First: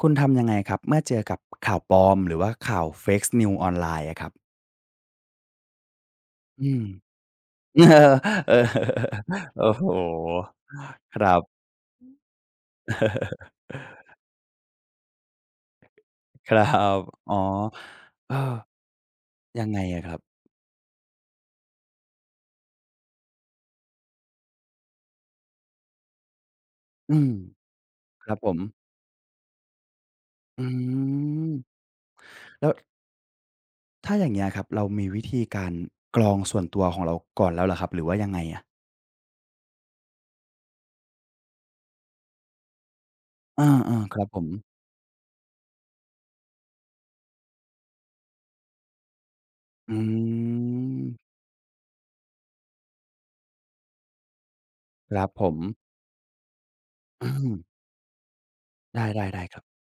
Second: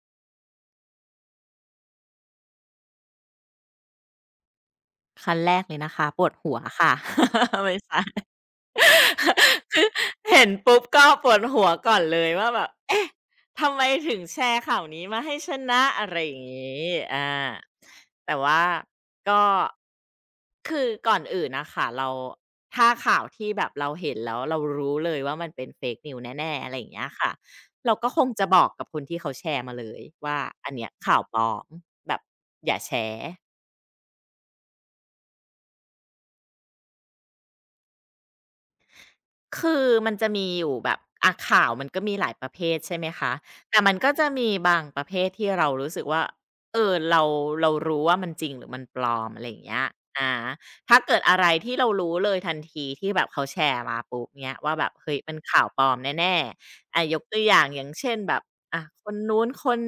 คุณทำยังไงครับเมื่อเจอกับข่าวปลอมหรือว่าข่าว Fake News ออนไลน์อะครับขั้นแรกเลยนะคะปวดหัวอืม ค่ะ ไม่ใช่ เออ โอ้โคือเห็นฮปุ๊บก็คปรัวดบ หัวก่อนเลยว่าแบบเอ๊ะ ทำไมถึงแชร์ข่าวนี้มาให้ชนะอะไรอย่างครังี้บอาอ๋อเอแต่อว่าก็ยังไงอะครับคือก่อนอื่นนะคะเราถ้าข่าวที่แบบเราเห็นแล้วเรารู้เลยว่ามันเป็นเฟก e n ว s แน่ๆอะไรอย่างเงี้ยอืมค่ะเราก็คคงรับจะผมบอกกับคนที่เขาแชร์มาเลยว่าอือันเนี้ยข่าวปลมอมแบบแล้อวย่าแชร์ ถ้าอย่างเงี้ยครับเรามีวิธีการกรองส่วนตัวของเราก่อนแล้วเหรอครับหรือว่ายังไงอะคือมันจะมีอยู่แบบอะข่าวมันก็มีหลายประเภทใช่ไหมคะอแต่มันาก็ๆครับจะผมมีบางประเภทที่เรารู้สึกว่าเออเรารู้ว่ามันจริงหรือมันปลอมอะไรอย่างเงี้ยอือาถ้าเกิดมอะไรที่เรารู้เลยทันทีที่แบบเขาแชร์มาปุ๊บเนี้ยว่าแบบคเฮ้ยรับมันผมข่าวปลอมแน่ๆอายกอืตัวมอย่างอย่างเช่นแบบอะคนได้นู้ๆนๆครับคน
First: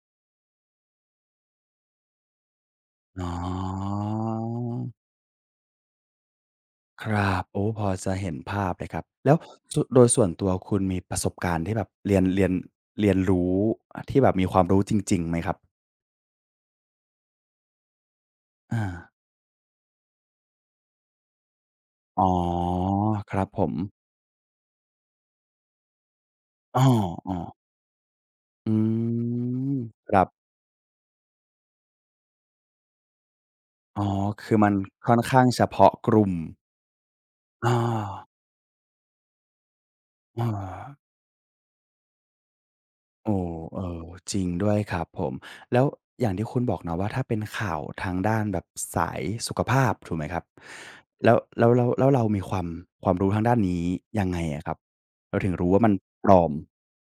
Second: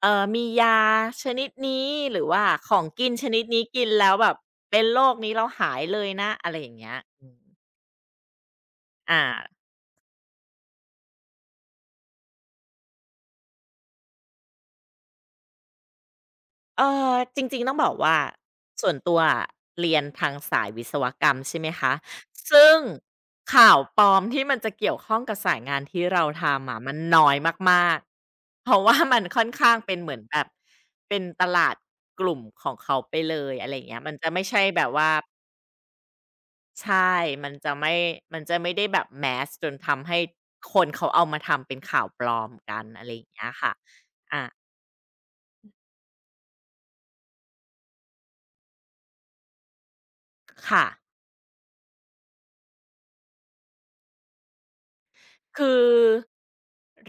มียาชนิดนี้หรือว่าของกินชอ๋อ นิดนี้กินแล้วแบบเป็นโรคนี้แล้วหายเลยนะอะไรอย่างเงี้ยคอรัมบโอ้พอจะเห็นภาพเลยครับอา แล้วสโดยส่วนตัวคุณมีประสบการณ์ที่แบบเรียนเรียนรู้อาที่แบบมีความรู้จริงๆไหมครับเออจริงๆต้องบอกว่าอาส่วนตัวอะเรียนทางสายวิศวกรรมใช่ไหมคะอ๋อซึ่งครับผข่าวปมลอมที่มันจะเกี่ยวข้องกับสายงานที่เราทำอะอ้อมันน้อยๆมากๆเพราะว่าอืมันค่อนข้างมเป็นเหคมือนรับแบบเป็นตลาดกลุ่มของเขาไปเลยอะไรอย่างเงี้ยอ๋อมันจะไม่คือใช่มันแบบว่าค่อนข้างเฉพาะกลุ่มใช่มันจะอาไม่มันจะไม่ได้แบบ mass จนทำให้เออ คนเขาเอามาทำเป็นข่าวปลอมกันอะไรอย่างโอ้เงี้ยค่ะเออจริอางด้วยครับผมแล้วอย่างที่คุณบอกเนาะว่าถ้าเป็นข่าวทางด้านแบบสายสุขภาพถูกไหมครับค่ะ แล้วเรามีความความรู้ทางด้านนี้ยังไงอะครับเราถึงรู้คือว่ามันปลอม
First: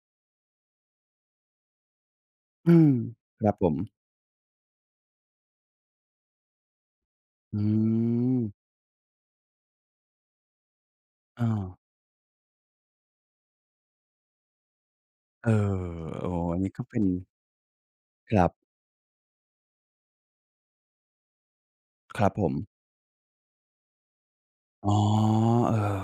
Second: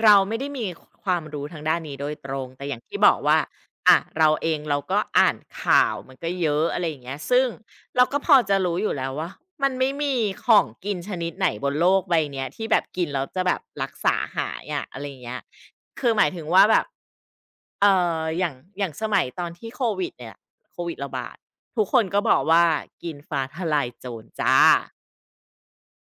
เราไม่ได้มีความรู้ทางด้านนี้โดยตรงแต่ออืย่างมที่บอกว่าครับผมอะเราเองเราก็อ่านข่าวมันก็เยอะอะไรอย่างเงี้ยซึ่งอืเราก็พอมจะรู้อยู่แล้วว่ามันไม่มีของกินชนิดอ้าไหนบนโลกใบเนี้ยที่แบบกินแล้วจะแบบรักษาหายอะอะไรอย่างเงี้ยเออคือหโอ้มายถึงอันว่านี้แบก็บเป็นเอ่คอรับย่างสมัยตอนที่โควิดเนี่ยโควิดระบาดทุกคนคก็รับบอผกมว่ากินฟ้าทะลายโจรจ้ะ อ๋อเออ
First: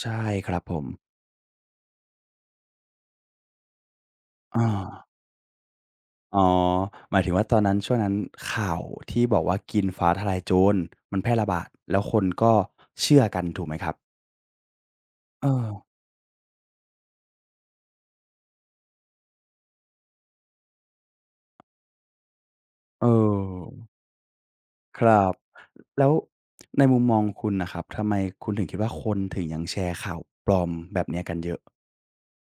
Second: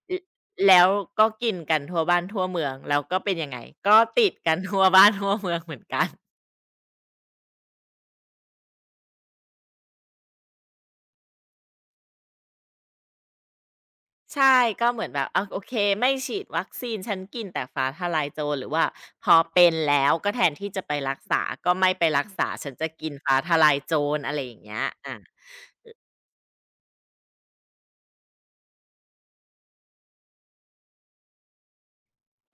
ใช่ครับผแล้มวก็กินกันทั่วบ้านทั่วเมืองแล้วก็เป็นยังไงก็ติดกัน อา ทั่วบ้านทั่วเมืองเหมือนกันอ๋อหมายถึงว่าตอนนั้นช่วงนั้นข่าวที่บอกว่ากินฟ้าทะลายโจรมันแพร่ระบาดแล้วคนก็เชื่อกันถูกไหมครับใช่ก็เหมือนแบบอาเอโออเคไม่ฉีดวัคซีนฉันกินแต่ฟ้าทะลายโจรหรือว่าพอเป็นแล้วก็แทนที่จะไปรักษาก็ไม่ไปรักษาฉันจะเออกินฟ้าทะลายโจรอะไรอย่างเงี้ยคอา รับแล้วในมุมมองคุณน่ะครับทำไมคุณถึงคิดว่าคนถึงยังแชร์ข่าวปลอมแบบเนี้ยกันเยอะ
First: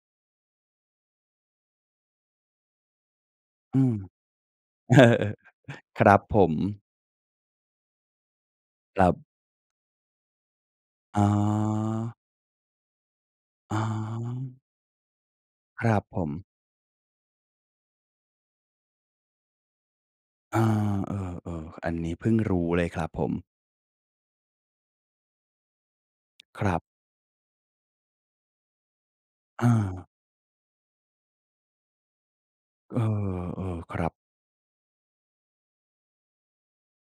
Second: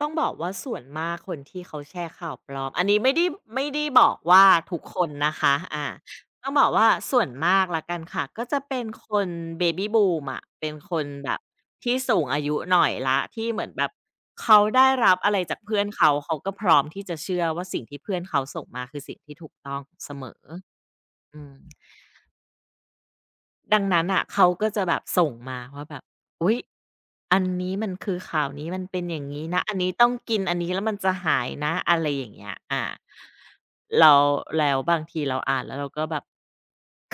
ต้องบอกว่าส่วนมากคนที่เขาแชร์ข่าวปลอมอันนี้ไม่ได้ไม่อืได้ม บอกว่าทุก เอคนอนะคะอาๆครับผต้อมงบอกว่าส่วนมากละกันค่ะก็จะเป็นครัคนบเบบี้บูมอะเป็นคนอ๋อแบบที่สูงอายุหน่อยละที่เหมือนอ๋แบบอเขาได้รับอะไรจากเพื่คอนรับเขาผมเขาก็พร้อมที่จะเชื่อว่าสิ่งที่เพื่อนเขาส่งมาคือสิ่งที่ถูกต้องเสมออาเออืม อๆอันนี้เพิ่งรู้เลยครับผมดังนั้นอ่ะเขาก็จะแบบส่งมาว่าแบบอุ๊ยครับอันนี้มันคือข่าวนี้มันเป็นอย่างนี้นะอาอันนี้ต้องกินอันนี้แล้วมันจะหายนะอะไรอย่างเงี้ยอาเออๆครับแล้แล้วบางทีเราอ่านแล้วเราก็แบบ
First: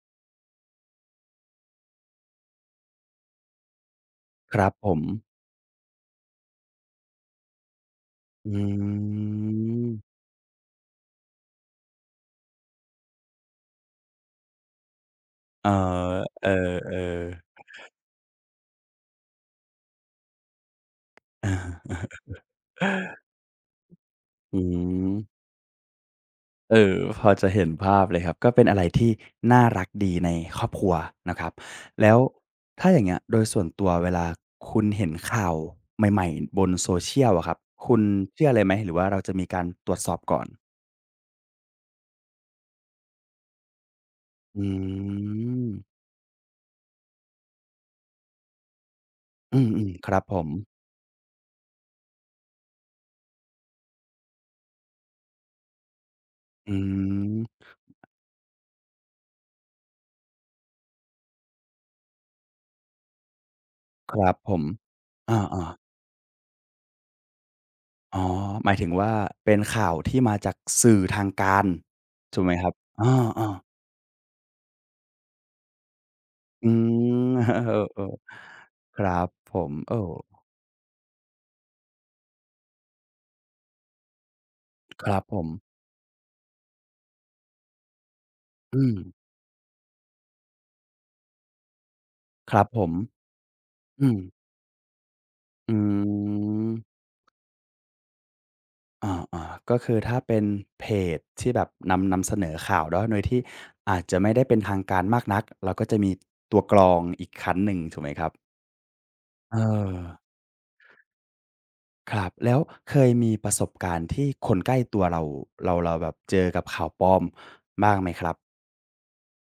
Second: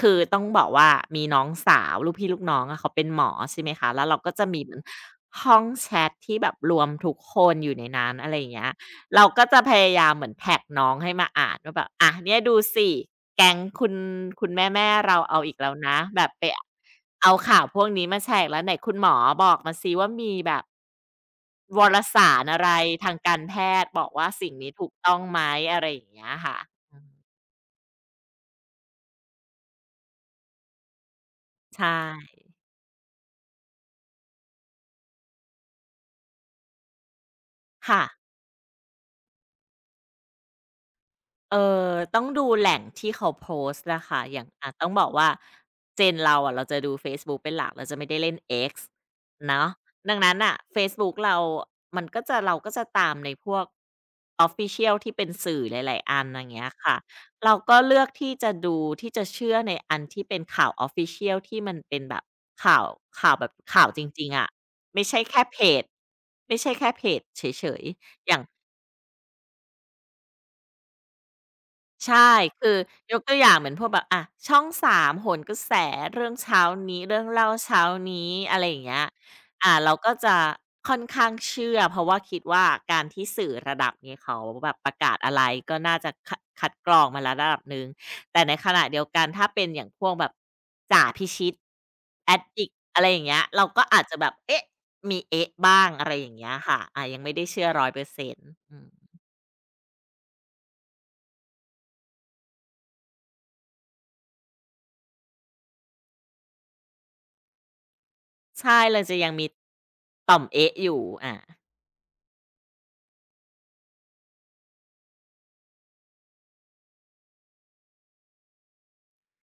คือต้องบอกว่ามีน้องสาวลูกพี่ลูกน้องอะเขาเป็นหมอใช่ไหมคะแล้วเราก็จะคมีรัเหบมือนผม ห้องแชตที่แบบรวมทุกคนอยู่ในนั้นอะไรอย่างอืเงี้ย เราก็จะพยายามมเหมือนแท็กน้องให้มาอ่านว่าแบบอ่ะเนี่ยดูสิแก๊งคุณแม่ๆเราเอาอีกเออแล้วนะแบบไปเออเเอาข่าอวพวกนี้มาแฉกแล้วไหนคุณหมอบอกมาซิว่ามีแบบอ วาร สารอะไรทางการแพทย์บอกว่าสิ่งอืนี้ถูกต้มองไหมอะไรอย่างเงี้ยค่ะเออพอจะเห็นภาพเลยครับก็เป็นอะไรที่น่ารักดีในครอบครัวนะครับใช่แล้วถ้าอย่างเงี้ยโดยส่วนตัวเวลาคุณเห็นข่าวใหม่ๆบน Social อะครับคุณค่ะ เชื่อเลยไหมหรือว่าเราจะมีการตรวจสอบก่อนเอ่ต้องดูแหล่งที่เขาโพสต์นะคะอย่างอือ่าต้องบอกว่ามเจนเราอะเราจะดูเฟซบุ๊กเป็นหลักเราจะไม่ได้เล่น X อืเนาะมๆคดัรังบผนั้นมน่ะเฟซบุ๊กเรามันก็จะเราก็จะตามในพวก official ที่เป็นสื่อหลายๆอันอย่างเงี้ยอืค่ะเรามก็เลือกที่จะดูที่จะเชื่อในอันที่เป็นข่าว official ที่มันเป็นแบบข่าวข่าวจคริรังบๆอะผมไม่ใช่อแค่เพาจๆ ไม่ใช่แค่เพจเฉยอ๋อๆอย่าง หมายถึงว่าเป็นข่าวที่มาจากสื่อทางการใช่ถูกไหมครัคืบออยกตัวอาย่างๆเหมือนพวกแบบอะช่อง3โหนกระแสเรื่องเช้าอืนี้เรื่องม เล่าเช้า เออนี้อะไรอย่างๆคเงี้ยรับผมอ่าเอเราอก็จะค่อนข้างเชื่อเพราะว่าคิดว่าการที่สื่อระดับนี้เขาแบบประคการัศบอะผไรมก็น่าจะคัดกรองมาแล้วระดับหนึ่งแต่ในขอืณะมเดียวกันถ้าเป็นอย่างพวกแบบจ่าพิชิต Addict อคดรัดิบกผต์มอะไรอย่างเงี้ยเราก็อาจอืจะมแบบเอ๊ะมีเอ๊ะอืบ้างอะไรอย่างเงี้ยค่ะมอายังไม่ได้เชื่อ100%อยเปอร์เซ็นต์อือม าๆก็คือถ้าเป็นเพจที่แบบนำเสนอข่าวเนาะโดยที่อาจจะไม่ได้เป็นทางการมากนักเราก็จะมีตัวกรองอีกชั้นหนึ่งถูกไหมครับใช่เราจะยังมีเออ ต่อมเอ๊ะอยู่อาครับแล้วเคยมีประสบการณ์ที่คนใกล้ตัวเราเราแบบเจอกับข่าวปลอมบ้างไหมครับ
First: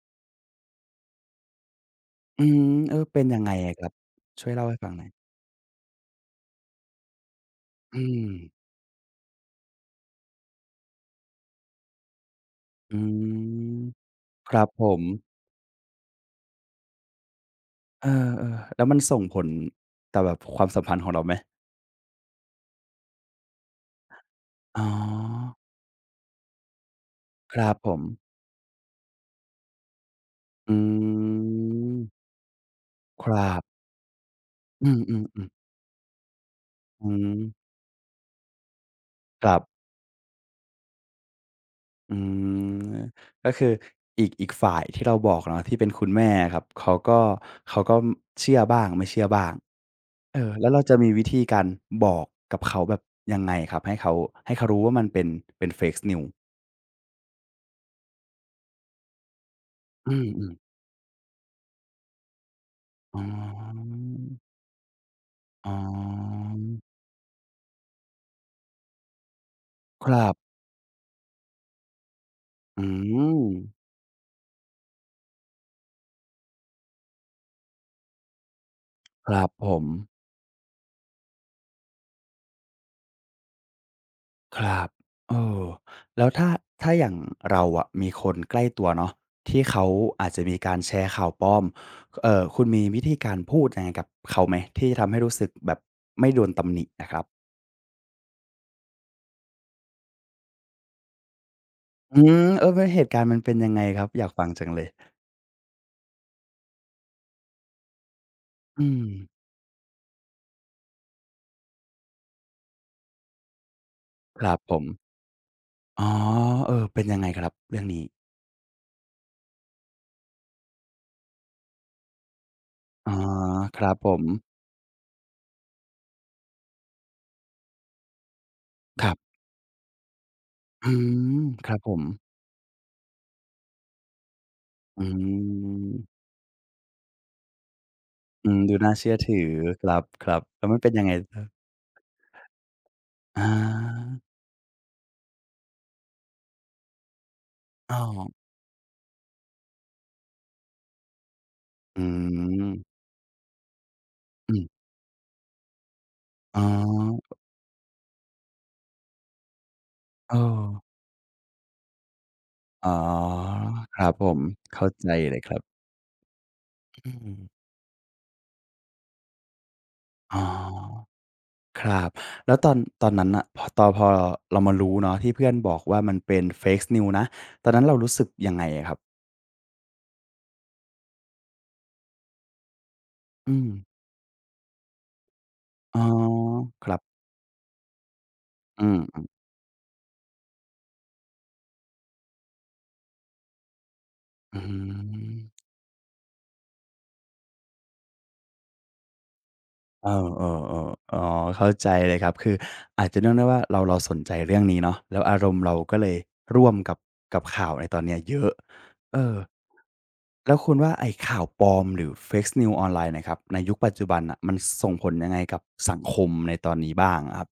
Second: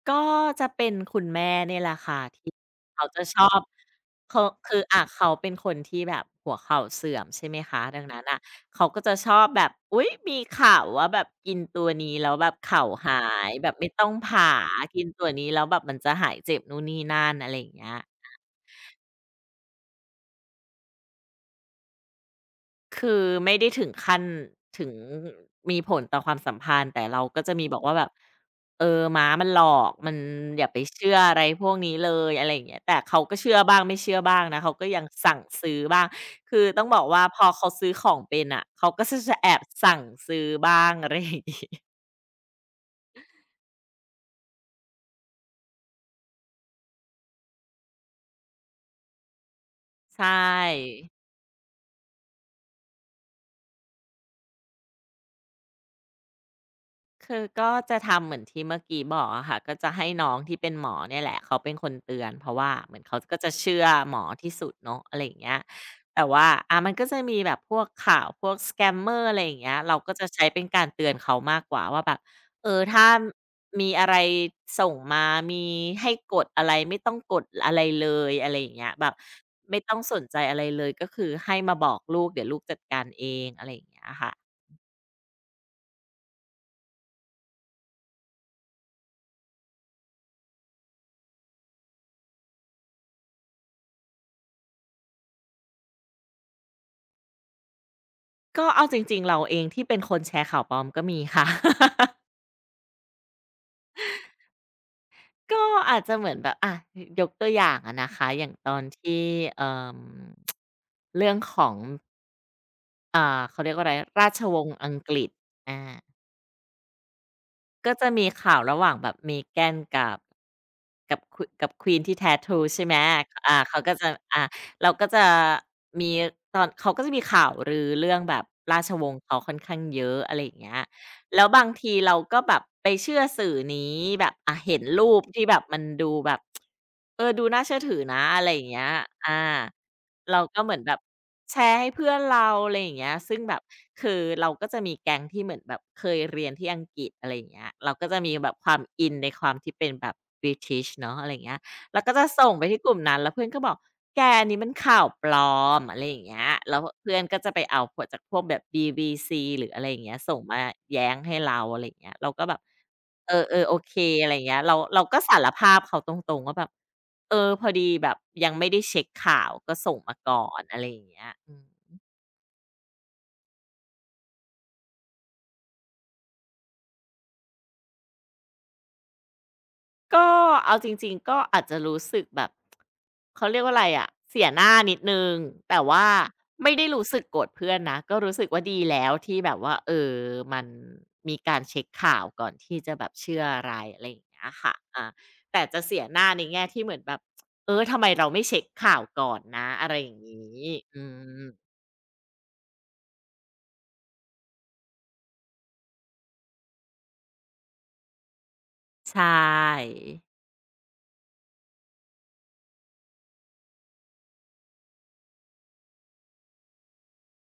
ก็จะเป็นคุณแม่เนี่ยแหละค่ะอืที่มเออเขาเป็จะนยัชงไงอบอะครับเขาช่วยเล่าให้คือฟังหอาน่อยเขาเป็นคนที่แบบหัวเข่าเสื่อมใช่ไหมคะอืดังนั้นมน่ะเขาก็จะชอบแบบอุ๊ยมีข่าวว่าแบบกินตัวนี้แล้วแบบเข่าอืหายแบบมไม่ต้องผ่าครับผกิมนตัวนี้แล้วแบบมันจะหายเจ็บนู่นนี่นั่นอะไรอย่างเงี้ย เออๆแล้วมันส่งผลต่อแบบความสัมพันธ์ของเราไหมคือไม่ได้ถึงขั้นอ๋ถึงอมีผลต่อความสัมพันธ์แต่เราก็จะคมีรับบอกผว่ามแบบเออม้ามันหลอกมันอย่าอืไปเชื่ออะไรพวกนี้มเลยอะไรอย่างเงี้ยแต่เขาคก็รัเชื่อบบ้างไม่เชื่อบ้างนะเขาก็อืยังมสั่งๆๆซื้อบ้างคือต้องบออืกว่าพอเขามซื้อของเป็นอ่ะเขาก็จะคแอรับบ สั่งซื้อบ้างอะไรอย่างงี้ อืมก็คืออีกฝ่ายที่เราบอกเนาะที่เป็นคุณแม่อะครับเขาก็เชื่อบ้างไม่เชื่อบ้างใช่ เออแล้วเราจะมีวิธีการบอกกับเขาแบบยังไงครับให้เขาให้เขารู้ว่ามันเป็นเป็น Fake News คือก็จะทำเหมือนที่เมื่อกี้บอกอะค่ะก็จะให้อืน้องมที่เป็นๆหมอเนี่ยแหละเขาเป็นคนเตือนเพราะว่าเหมือนอ๋เขาก็จะเชื่ออหมอที่สุดเนาะอะไรอย่างเงี้ยอ๋แต่อว่าอามันก็จะมีแบบพวกข่าวพวก scammer อะไรอย่างเงี้ยเราคก็รัจะใช้บเป็นการเตือนเขามากกว่าว่าแบบเอออืถ้ามมีอะไรส่งมามีให้กดอะไรไม่ต้องกดอะไรเลยอะไรอย่างเงี้ยแบบครับผไม่ม ต้องสนใจอะไรเลยก็คือให้มาบอกลูกเดี๋ยวลูกจัดการเองอะไรอย่างเงี้ยค่ะ ครับเออแล้วถ้าถ้าอย่างเราอะมีคนใกล้ตัวเนาะที่เขาอาจจะมีการแชร์ข่าวปลอมเอ่อคุณมีวิธีการพูดยังไงกับเขาไหมที่ทำให้รู้สึกแบบไม่โดนตำหนิอะครับก็เอาจริงๆเราเองที่เป็นคนแชร์ข่าวปลอมก็มีค่ะ อืมเออมันเหตุการณ์มันเป็นยังไงครับอยากฟังจังเลยก็อาจจะเหมือนแบบอะยกตัวอย่างอะนะคะอย่างตอนอืมที่เอ่มเรื่องของอ่าเขาเรียกว่าอะไรราชครัวบงผศ์มอังกฤษอาอ๋อเออเป็นยังไงครับเรื่องก็นี้จะมีข่าวระหว่างแบบเมแกนกับกับควีนที่แท้ทูใช่ไหมอ๋ออ่าคเขารัก็บผจะมอ่าเราก็จะมีตอนเขาก็จะมีข่าวรือเรื่องแบบราชวครังศ์บเขาค่อนข้างเยอะอะไรอย่างเงี้ย อืมแล้วบาคงรับผทีมเราก็แบบไปเชื่อสื่อนี้แบบเห็นอืรูปที่แบบมันมดูแบบเออดูน่าเชื่อถือนะอะไรอือมย่างดูเงี้ยน่าเชื่ออาถือครับเราๆก็แล้วเหมัมืนอนเป็นแบบยังไงครับแชร์ให้เพื่อนเราอะไรอย่างเงี้ยซึ่อา งแบบคือเราก็จะมีแก๊งที่เหมือนแบบเคยเรียนที่อังกฤษอะไรอย่างเงี้ยเราอ้าก็จะวมีแบบความอินในความที่เป็นแบบ British เนาะอะไรอย่างเงี้ย แล้อืวก็จะส่งไปมที่กลุ่มนั้นแล้วเพื่อนก็บอกแกอันอืนี้มมันข่าวปลอมอะไรอย่างเงี้ยอ๋อแล้วเพื่อนก็จะไปเอาพวกจากพวกแบบ BBC หรืออะไรอย่างเงี้ยเออส่งมาแย้งให้เราอะไรอย่างเงี้ยเราก็แบบอ๋อเออๆโอเคครับผอะไรม อย่างเงี้ยเราเข้าเราใจก็เลสายรครัภาบพเขาตรงๆว่าแบบอืเออพมอดีแบบยังไม่ได้เช็กข่าวก็ส่งมาอ๋ก่อนอะไรออ ย่างเงี้ยอืคม รับ แล้วตอนนั้นน่ะพอตอนพอเรามารู้เนาะ ที่เพื่อนบอกว่ามันเป็น Fake News นะตอนนั้นเรารู้สึกยังไงอะครับก็เอาจริงๆก็อาจจะรู้สึกแบบเขาอืเรียกมว่าอะไรอะเสียหน้านิดหนึ่งแต่อ๋อว่าไม่คได้รับรู้สึกโกรธเพื่อนนะก็รู้สึกว่าดีอืแล้วมที่แบบว่าเออมันมีการเช็กข่าวก่อนที่จะแบบเชื่ออะไรอะไรอย่างเงี้ยอืค่ะอาแต่มจะเสียหน้าในแง่ที่เหมือนแบบเออทำไมเราไม่เช็กข่าวก่อนนะอะไรอเออย่างงี้ๆอืๆอ๋อมเข้าใจเลยครับ คืออาจจะเนื่องด้วยว่าเราสนใจเรื่องนี้เนาะแล้วอารมณ์เราก็เลยร่วมกับกับข่าวในตอนเนี้ยเยอะใชเออ ่แล้วคุณว่าไอ้ข่าวปลอมหรือ Fake News ออนไลน์เนี่ยครับในยุคปัจจุบันน่ะมันส่งผลยังไงกับสังคมในตอนนี้บ้างอะครับ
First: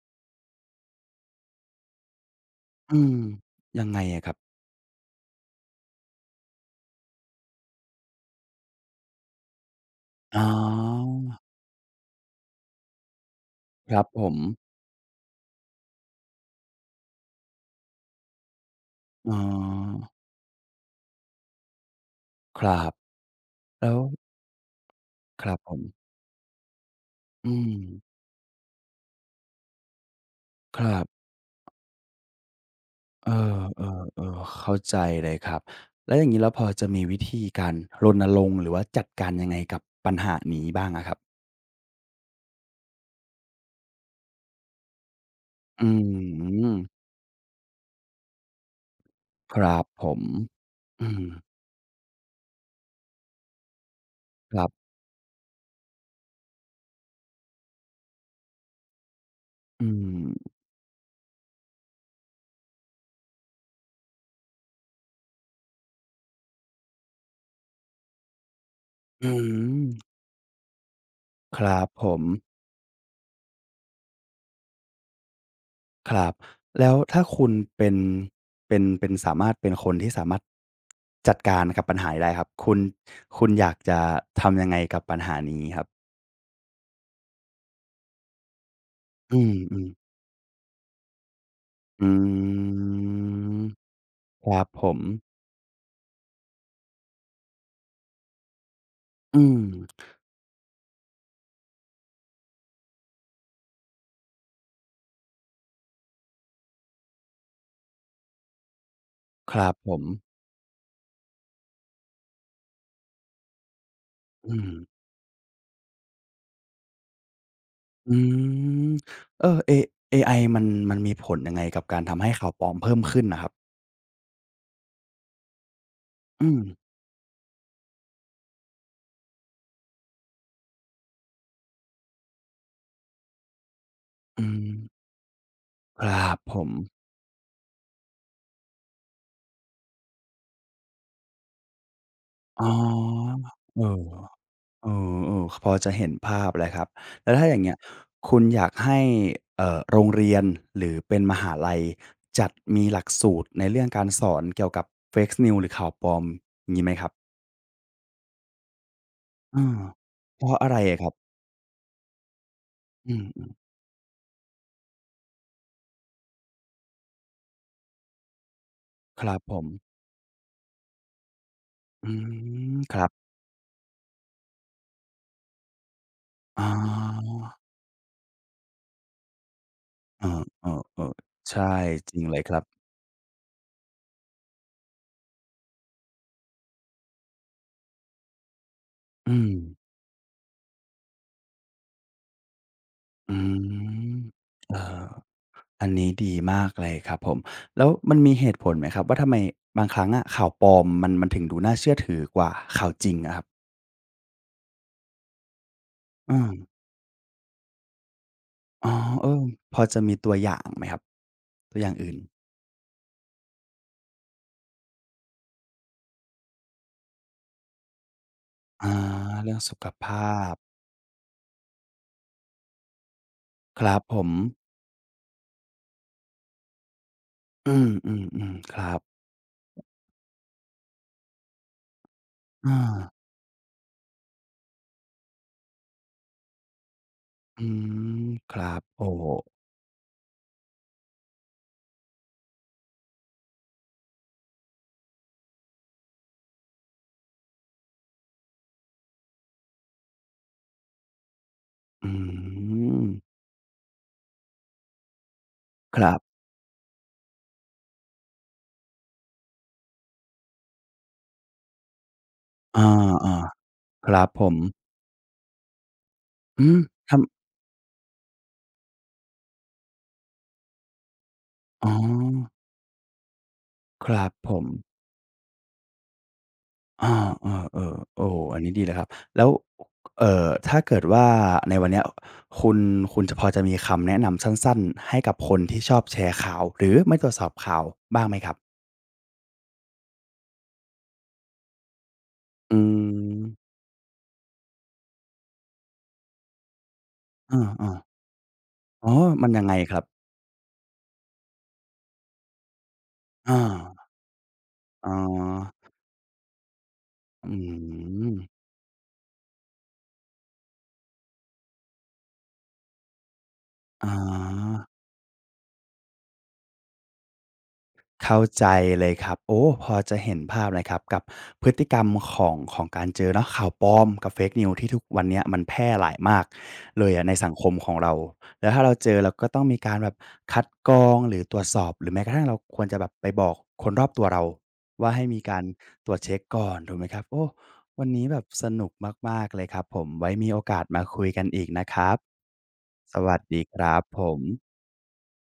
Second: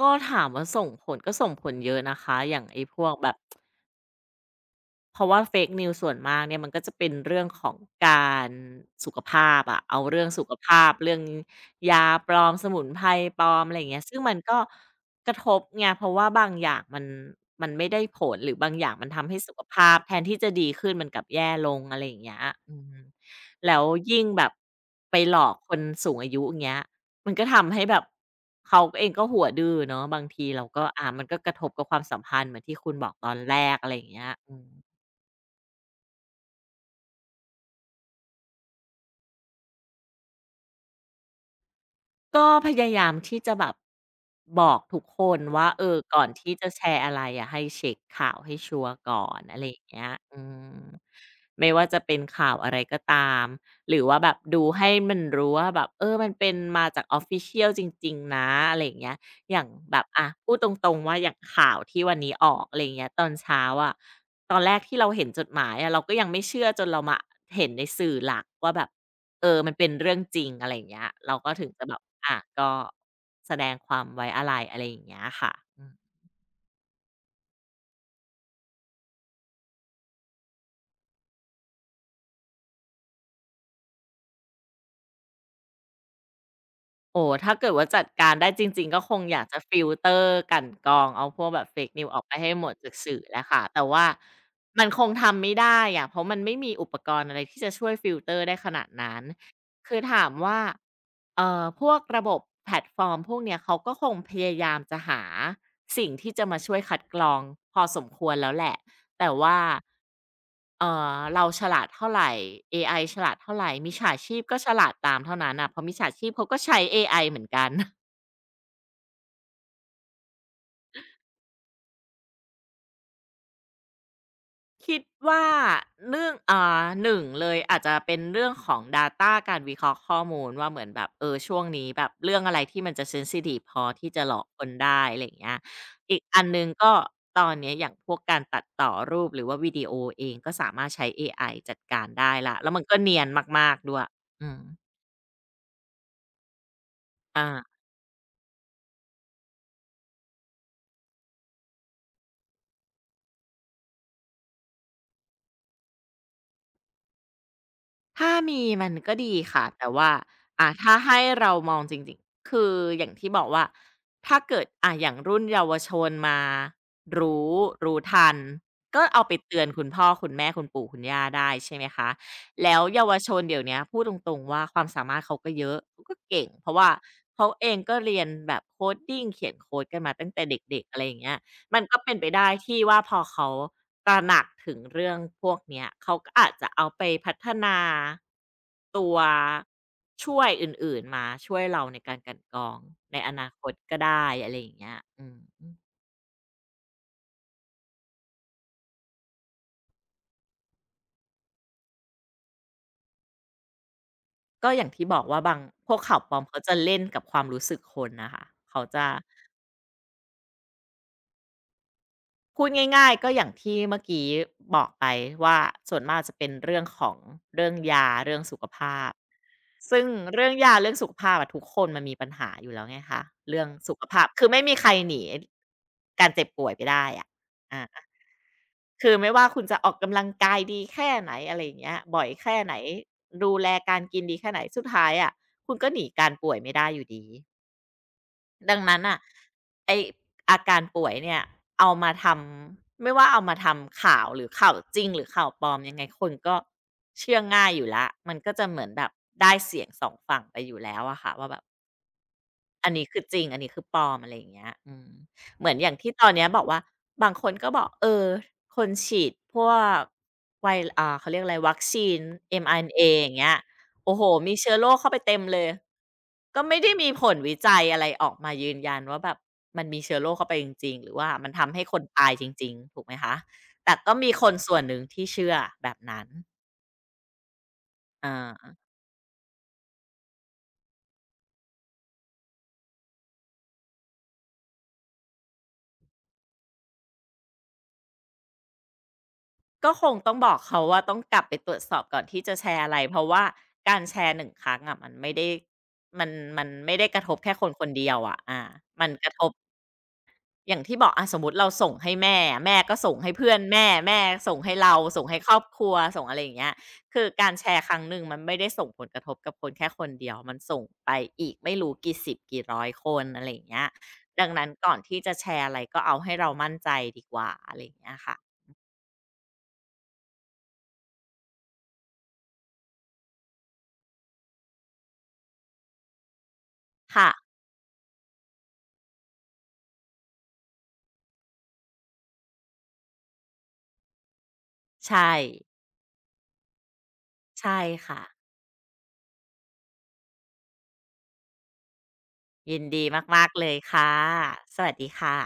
ก็ถามว่าส่งผลก็ส่งผลเยอะนะคะอย่างไอ้พอืวกมแบบ ยังไงอะครับเพราะว่า fake news ส่วนมากเนี่ยมันก็จะเป็นเรื่องของการสุขภาพอะเอาเรื่องอ๋สุอขภาพเรื่องยาปลอมสมุนไพรปลอมอะไรอย่าคงเงี้รัยบซึ่ผงมัมนก็กระทบไงเพราะว่าบางอย่างมันไม่ได้ผลหรือบางอย่างมันทำอ๋อให้สุขภาพแทนที่จะดีขึ้นมันกลับแย่ลงอะไรอย่างเงี้ยคอืรับมแล้วแล้วยิ่งแบบไปหลคอรักบผคมนสูงอายุอย่างเงี้ยมันก็อืมทำให้แบบเขาเองก็หัวดื้อเนาะบางทีเราคก็รัมับนก็กระทบกับความสัมพันธ์เหมือนที่คุณบอกตเออนแรกอะไรอย่างเงี้ยอๆอืๆม เข้าใจเลยครับแล้วอย่างงี้แล้วพอจะมีวิธีการรณรงค์หรือว่าจัดการยังไงกับปัญหานี้บ้างอะครับก็พยายามที่จะแบบบอกทุกคนว่าเออือก่อนที่จะมแชร์อะไรอะให้เช็กข่าวให้ชัวร์ก่อนคอะไรอรับย่างผเงี้ยมอืมอืมไม่ว่าจะเป็นข่าวอะไรก็ตามหรือว่าแบบคดูรับให้มันรู้ว่าแบบเออมันเป็นมาจาก Official จริงๆนะอะไรอย่างเงี้ยอย่างอืแบบอะมพูดตรงๆว่าอย่างข่าวที่วันนี้ออกอะไรอย่างเงี้ยตอนเช้าอะตอนแรกที่เราเห็นจดหมายอะเราก็ยังไม่เชื่อจนเรามาเห็นในสื่อหลักว่าแบบ อืเออมันเป็นเรื่ม องจริงอะไรอย่างเงี้ยเราก็คถึงรัจะบแบบผมก็แสดงความไว้อาลัยอะไรอย่างเงี้ยค่ะอืมครับแล้วถ้าคุณเป็นเป็นสามารถเป็นคนที่สามารถจัดการกับปัญหานี้ได้ครับคุณอยากจะทำยังไงกับปัญหานี้ครับโอ้โฮถ้าเกิดว่าจัดการได้จริงๆก็คงอือยากจะฟิลมๆเตอร์กลั่นกรองเอาพวกแบบ Fake อื News ออกไปให้หมดจากสื่อแหละมค่ะแต่ว่าครับผมันมคงทำไม่ได้อะเพราะมันไม่มีอุปกรณ์อะไรที่จะช่วยฟิลเตอร์ได้ขนาดนั้นอืมคือถามว่าพวกระบบแพลตฟอร์มพวกเนี้ยเขาก็คงพยายามจะหาสิ่งที่จะมาช่วยคัดกรองพอสมควรแล้วแหละแต่คว่า รับผมเอ่เราฉลาดเท่าไหรเอไอฉลาดเท่าไหร่มิจฉาชีพอืก็ฉมลาดตามเท่านั้นน่ะเพราะมิจฉาชีพเขาก็ใช้เอไอเหมือนกัน อืมเออเอเอไอมันมีผลยังไงกับการทำให้ข่าวปลอมเพิ่มขึ้นน่ะครับคิดว่าเรื่องอืม1เลยอาจจะเป็นเรื่องของด a ต้าการวิเคราะห์ข้อมูลว่าเหมือนแบบเออช่วงนี้แบบเรื่องอะไรที่มันจะเซนซิทีฟพอที่จะหลออืกคมนได้อะไรอย่างเงี้ยคอีกรับอันผหนึ่งมก็ตอนเนี้ยอย่างพวกการตัดต่อรูปหรือว่าวิดีโอเองก็สามารถใช้เอไอจัดการได้ละอ๋แล้วมันก็เนียนอมากเอๆด้วอ ยอืมเออๆพอจะเห็นภาพเลยครับ แล้วถ้าอา อย่างเงี้ยคุณอยากให้เอ่อโรงเรียนหรือเป็นมหาลัยจัดมีหลักสูตรในเรื่องการสอนเกี่ยวกับ Fake News หรือข่าวปลอมงี้ไหมครับถ้ามีมันก็ดีเอค่ะอแต่ว่าเพราะอะไรถ้าอะครับให้เรามองจริงๆคืออย่าอืงที่บอมกว่าถ้าเกิดอย่างรุ่นเยาวชนมารู้รู้ทันก็ๆคเอาไปรับผเตือมนคุณพ่อคุณแม่คุณปู่คุณย่าได้ใช่ไหมคะอืแล้มวคเยารับวชนเดี๋ยวเนี้ยพูดตรงๆว่าความสามารถเขาก็เยอะเขาก็เก่งอ๋เพราะว่าอเขาเองก็เรียนแบบ coding เขียนโคดกันมาเอตั้งแต่เด็กๆอะไรออย่างๆเงี้ย ๆใช่มันก็จเป็นริงไปเลยได้ครับ ที่ว่าพอเขาตระหนักถึงเรื่องพวกเนี้ยเขาก็อาจจะเอาไปพัฒนาตัวอืมช่วยอื่นๆมาช่วยเราในการกลั่นกรองในออืนาคตก็มได้อะไรอย่าเองเงี้ยอ อืมอันนี้ดีมากเลยครับผมแล้วมันมีเหตุผลไหมครับว่าทำไมบางครั้งอะข่าวปลอมมันถึงดูน่าเชื่อถือกว่าข่าวจริงอะครับก็อย่างที่บอกว่าบางพวกข่าวปเอลอมมเขาจะเล่นกับความรู้สึกคนน่ะค่ะเขาอ๋อจะ เออพอจะมีตัวอย่างไหมครับตัวอย่างอื่นพูดง่ายๆก็อย่างที่เมื่อกี้บอกไปว่าส่วนมากจะเป็นเรื่องของเรื่องยาเรื่องสุขภอาาพเรื่องสุขซึ่ภงาเรื่องพยาเรื่องสุขภาพอะทุกคนมันมีปัญหาอยู่แล้วไงคะเรื่องคสุรับขผภาพมคือไม่มีใครหนีการเจ็บป่วยไปได้อะอืมอาๆๆครับคือไม่ว่าคุณจะออกกำลังกายดีแค่ไหนอะไรอย่างเงี้ยบ่อยแค่ไหนอาดูแลการกินดีแค่ไหนสุดท้ายอะคุณก็หนีการป่วยไม่ได้อยู่ดี อืมครัดังบนั้นโอ้อ่ะโฮไออาการป่วยเนี่ยเอามาทำไม่ว่าเอามาทำข่าวหรือข่าวจริงหรือข่าวปลอมยังไงคนก็เชื่อง่ายอยู่แล้วมันก็จะเหมือนแบบได้เสียงสองฝั่งไปอยู่แล้วอะค่ะว่าแบบ อือันมนี้คือจริงอันนี้คือปลอมอะไรอย่างเงี้ยอืมเหมือนอย่างครัที่ตอนบเนี้ยบอกว่าบางคนก็บอกเออคนฉีดพวกไวเขาเรียกอะไรวัคซีน อา mRNA อย่างเงี้ยๆคโอ้รัโฮบผมมีเชื้อโรคเข้าไปเต็มเลยก็อืมไม่ได้มีทผลวิจัยอะไรออกมายืนยันว่าแบบมันมีเชื้อโรคเข้าไปจริงๆหรือว่ามันทำำให้อ๋อคนตายจริงๆถูกไหมคะแต่คก็รัมีบคผนม ส่วนหนึ่งที่เชื่อแบบนั้นอาเออๆเโอ้อันนี้ออ ดีเลยครับ แล้วถ้าเกิดว่าในวันเนี้ยคุณคุณจะพอจะมีคำแนะนำสั้นๆ ให้กับคนที่ชอบแชร์ข่าวหรือไม่ตรวจสอบข่าวบ้างไหมครับ ก็คงต้องบอกเขาว่าต้องกลับไปตรวจสอบก่อนที่จะแชอืร์อะไรเพราะมว่าการแชร์หนึ่งครั้งอะมันไม่ได้มันมันไม่ได้กระทบแค่อคนคานๆเดียวอะอามัอ๋นอกระทมันบยังไงครับอย่างที่บอกอาสมมุติเราส่งให้แม่แม่ก็ส่งให้เพื่ออานแม่ส่งให้เราอ๋อส่งให้ครอบครัวส่งอะไรอย่างเงี้ยคืออืการแชร์ครั้งหนึ่งมมันไม่ได้ส่งผลกระทบกับคนแค่คนเดียวมันส่งไปอีกไม่รู้กี่สิบกี่ร้อยคนอะไรอย่างเงี้ยอ๋อ ดังนั้นก่อนที่จะแชร์อะไรก็เอาให้เรามั่นใจดีกว่าอะไรอย่างเงี้ยค่ะเข้าใจเลยครับโอ้พอจะเห็นภาพเลยครับกับพฤติกรรมของของการเจอเนาะข่าวปลอมกับ Fake News ที่ทุกวันเนี้ยมันแพร่หลายมากเลยอะค่ะในสังคมของเราแล้วถ้าเราเจอเราก็ต้องมีการแบบคัดกรองหรือตรวจสอบหรือแม้กระทั่งเราควรจะแบบไปบอกคนรอบตัวเราว่าให้ใช่ มีการตรวจเช็กก่อนถูกไหมครับโอ้ใช่วันค่ะนี้แบบสนุกมากๆเลยครับผมไว้มีโอกาสมาคุยกันอีกนะครับยินดีสวัสมากดีๆเลคยรับค่ะผมสวัสดีค่ะ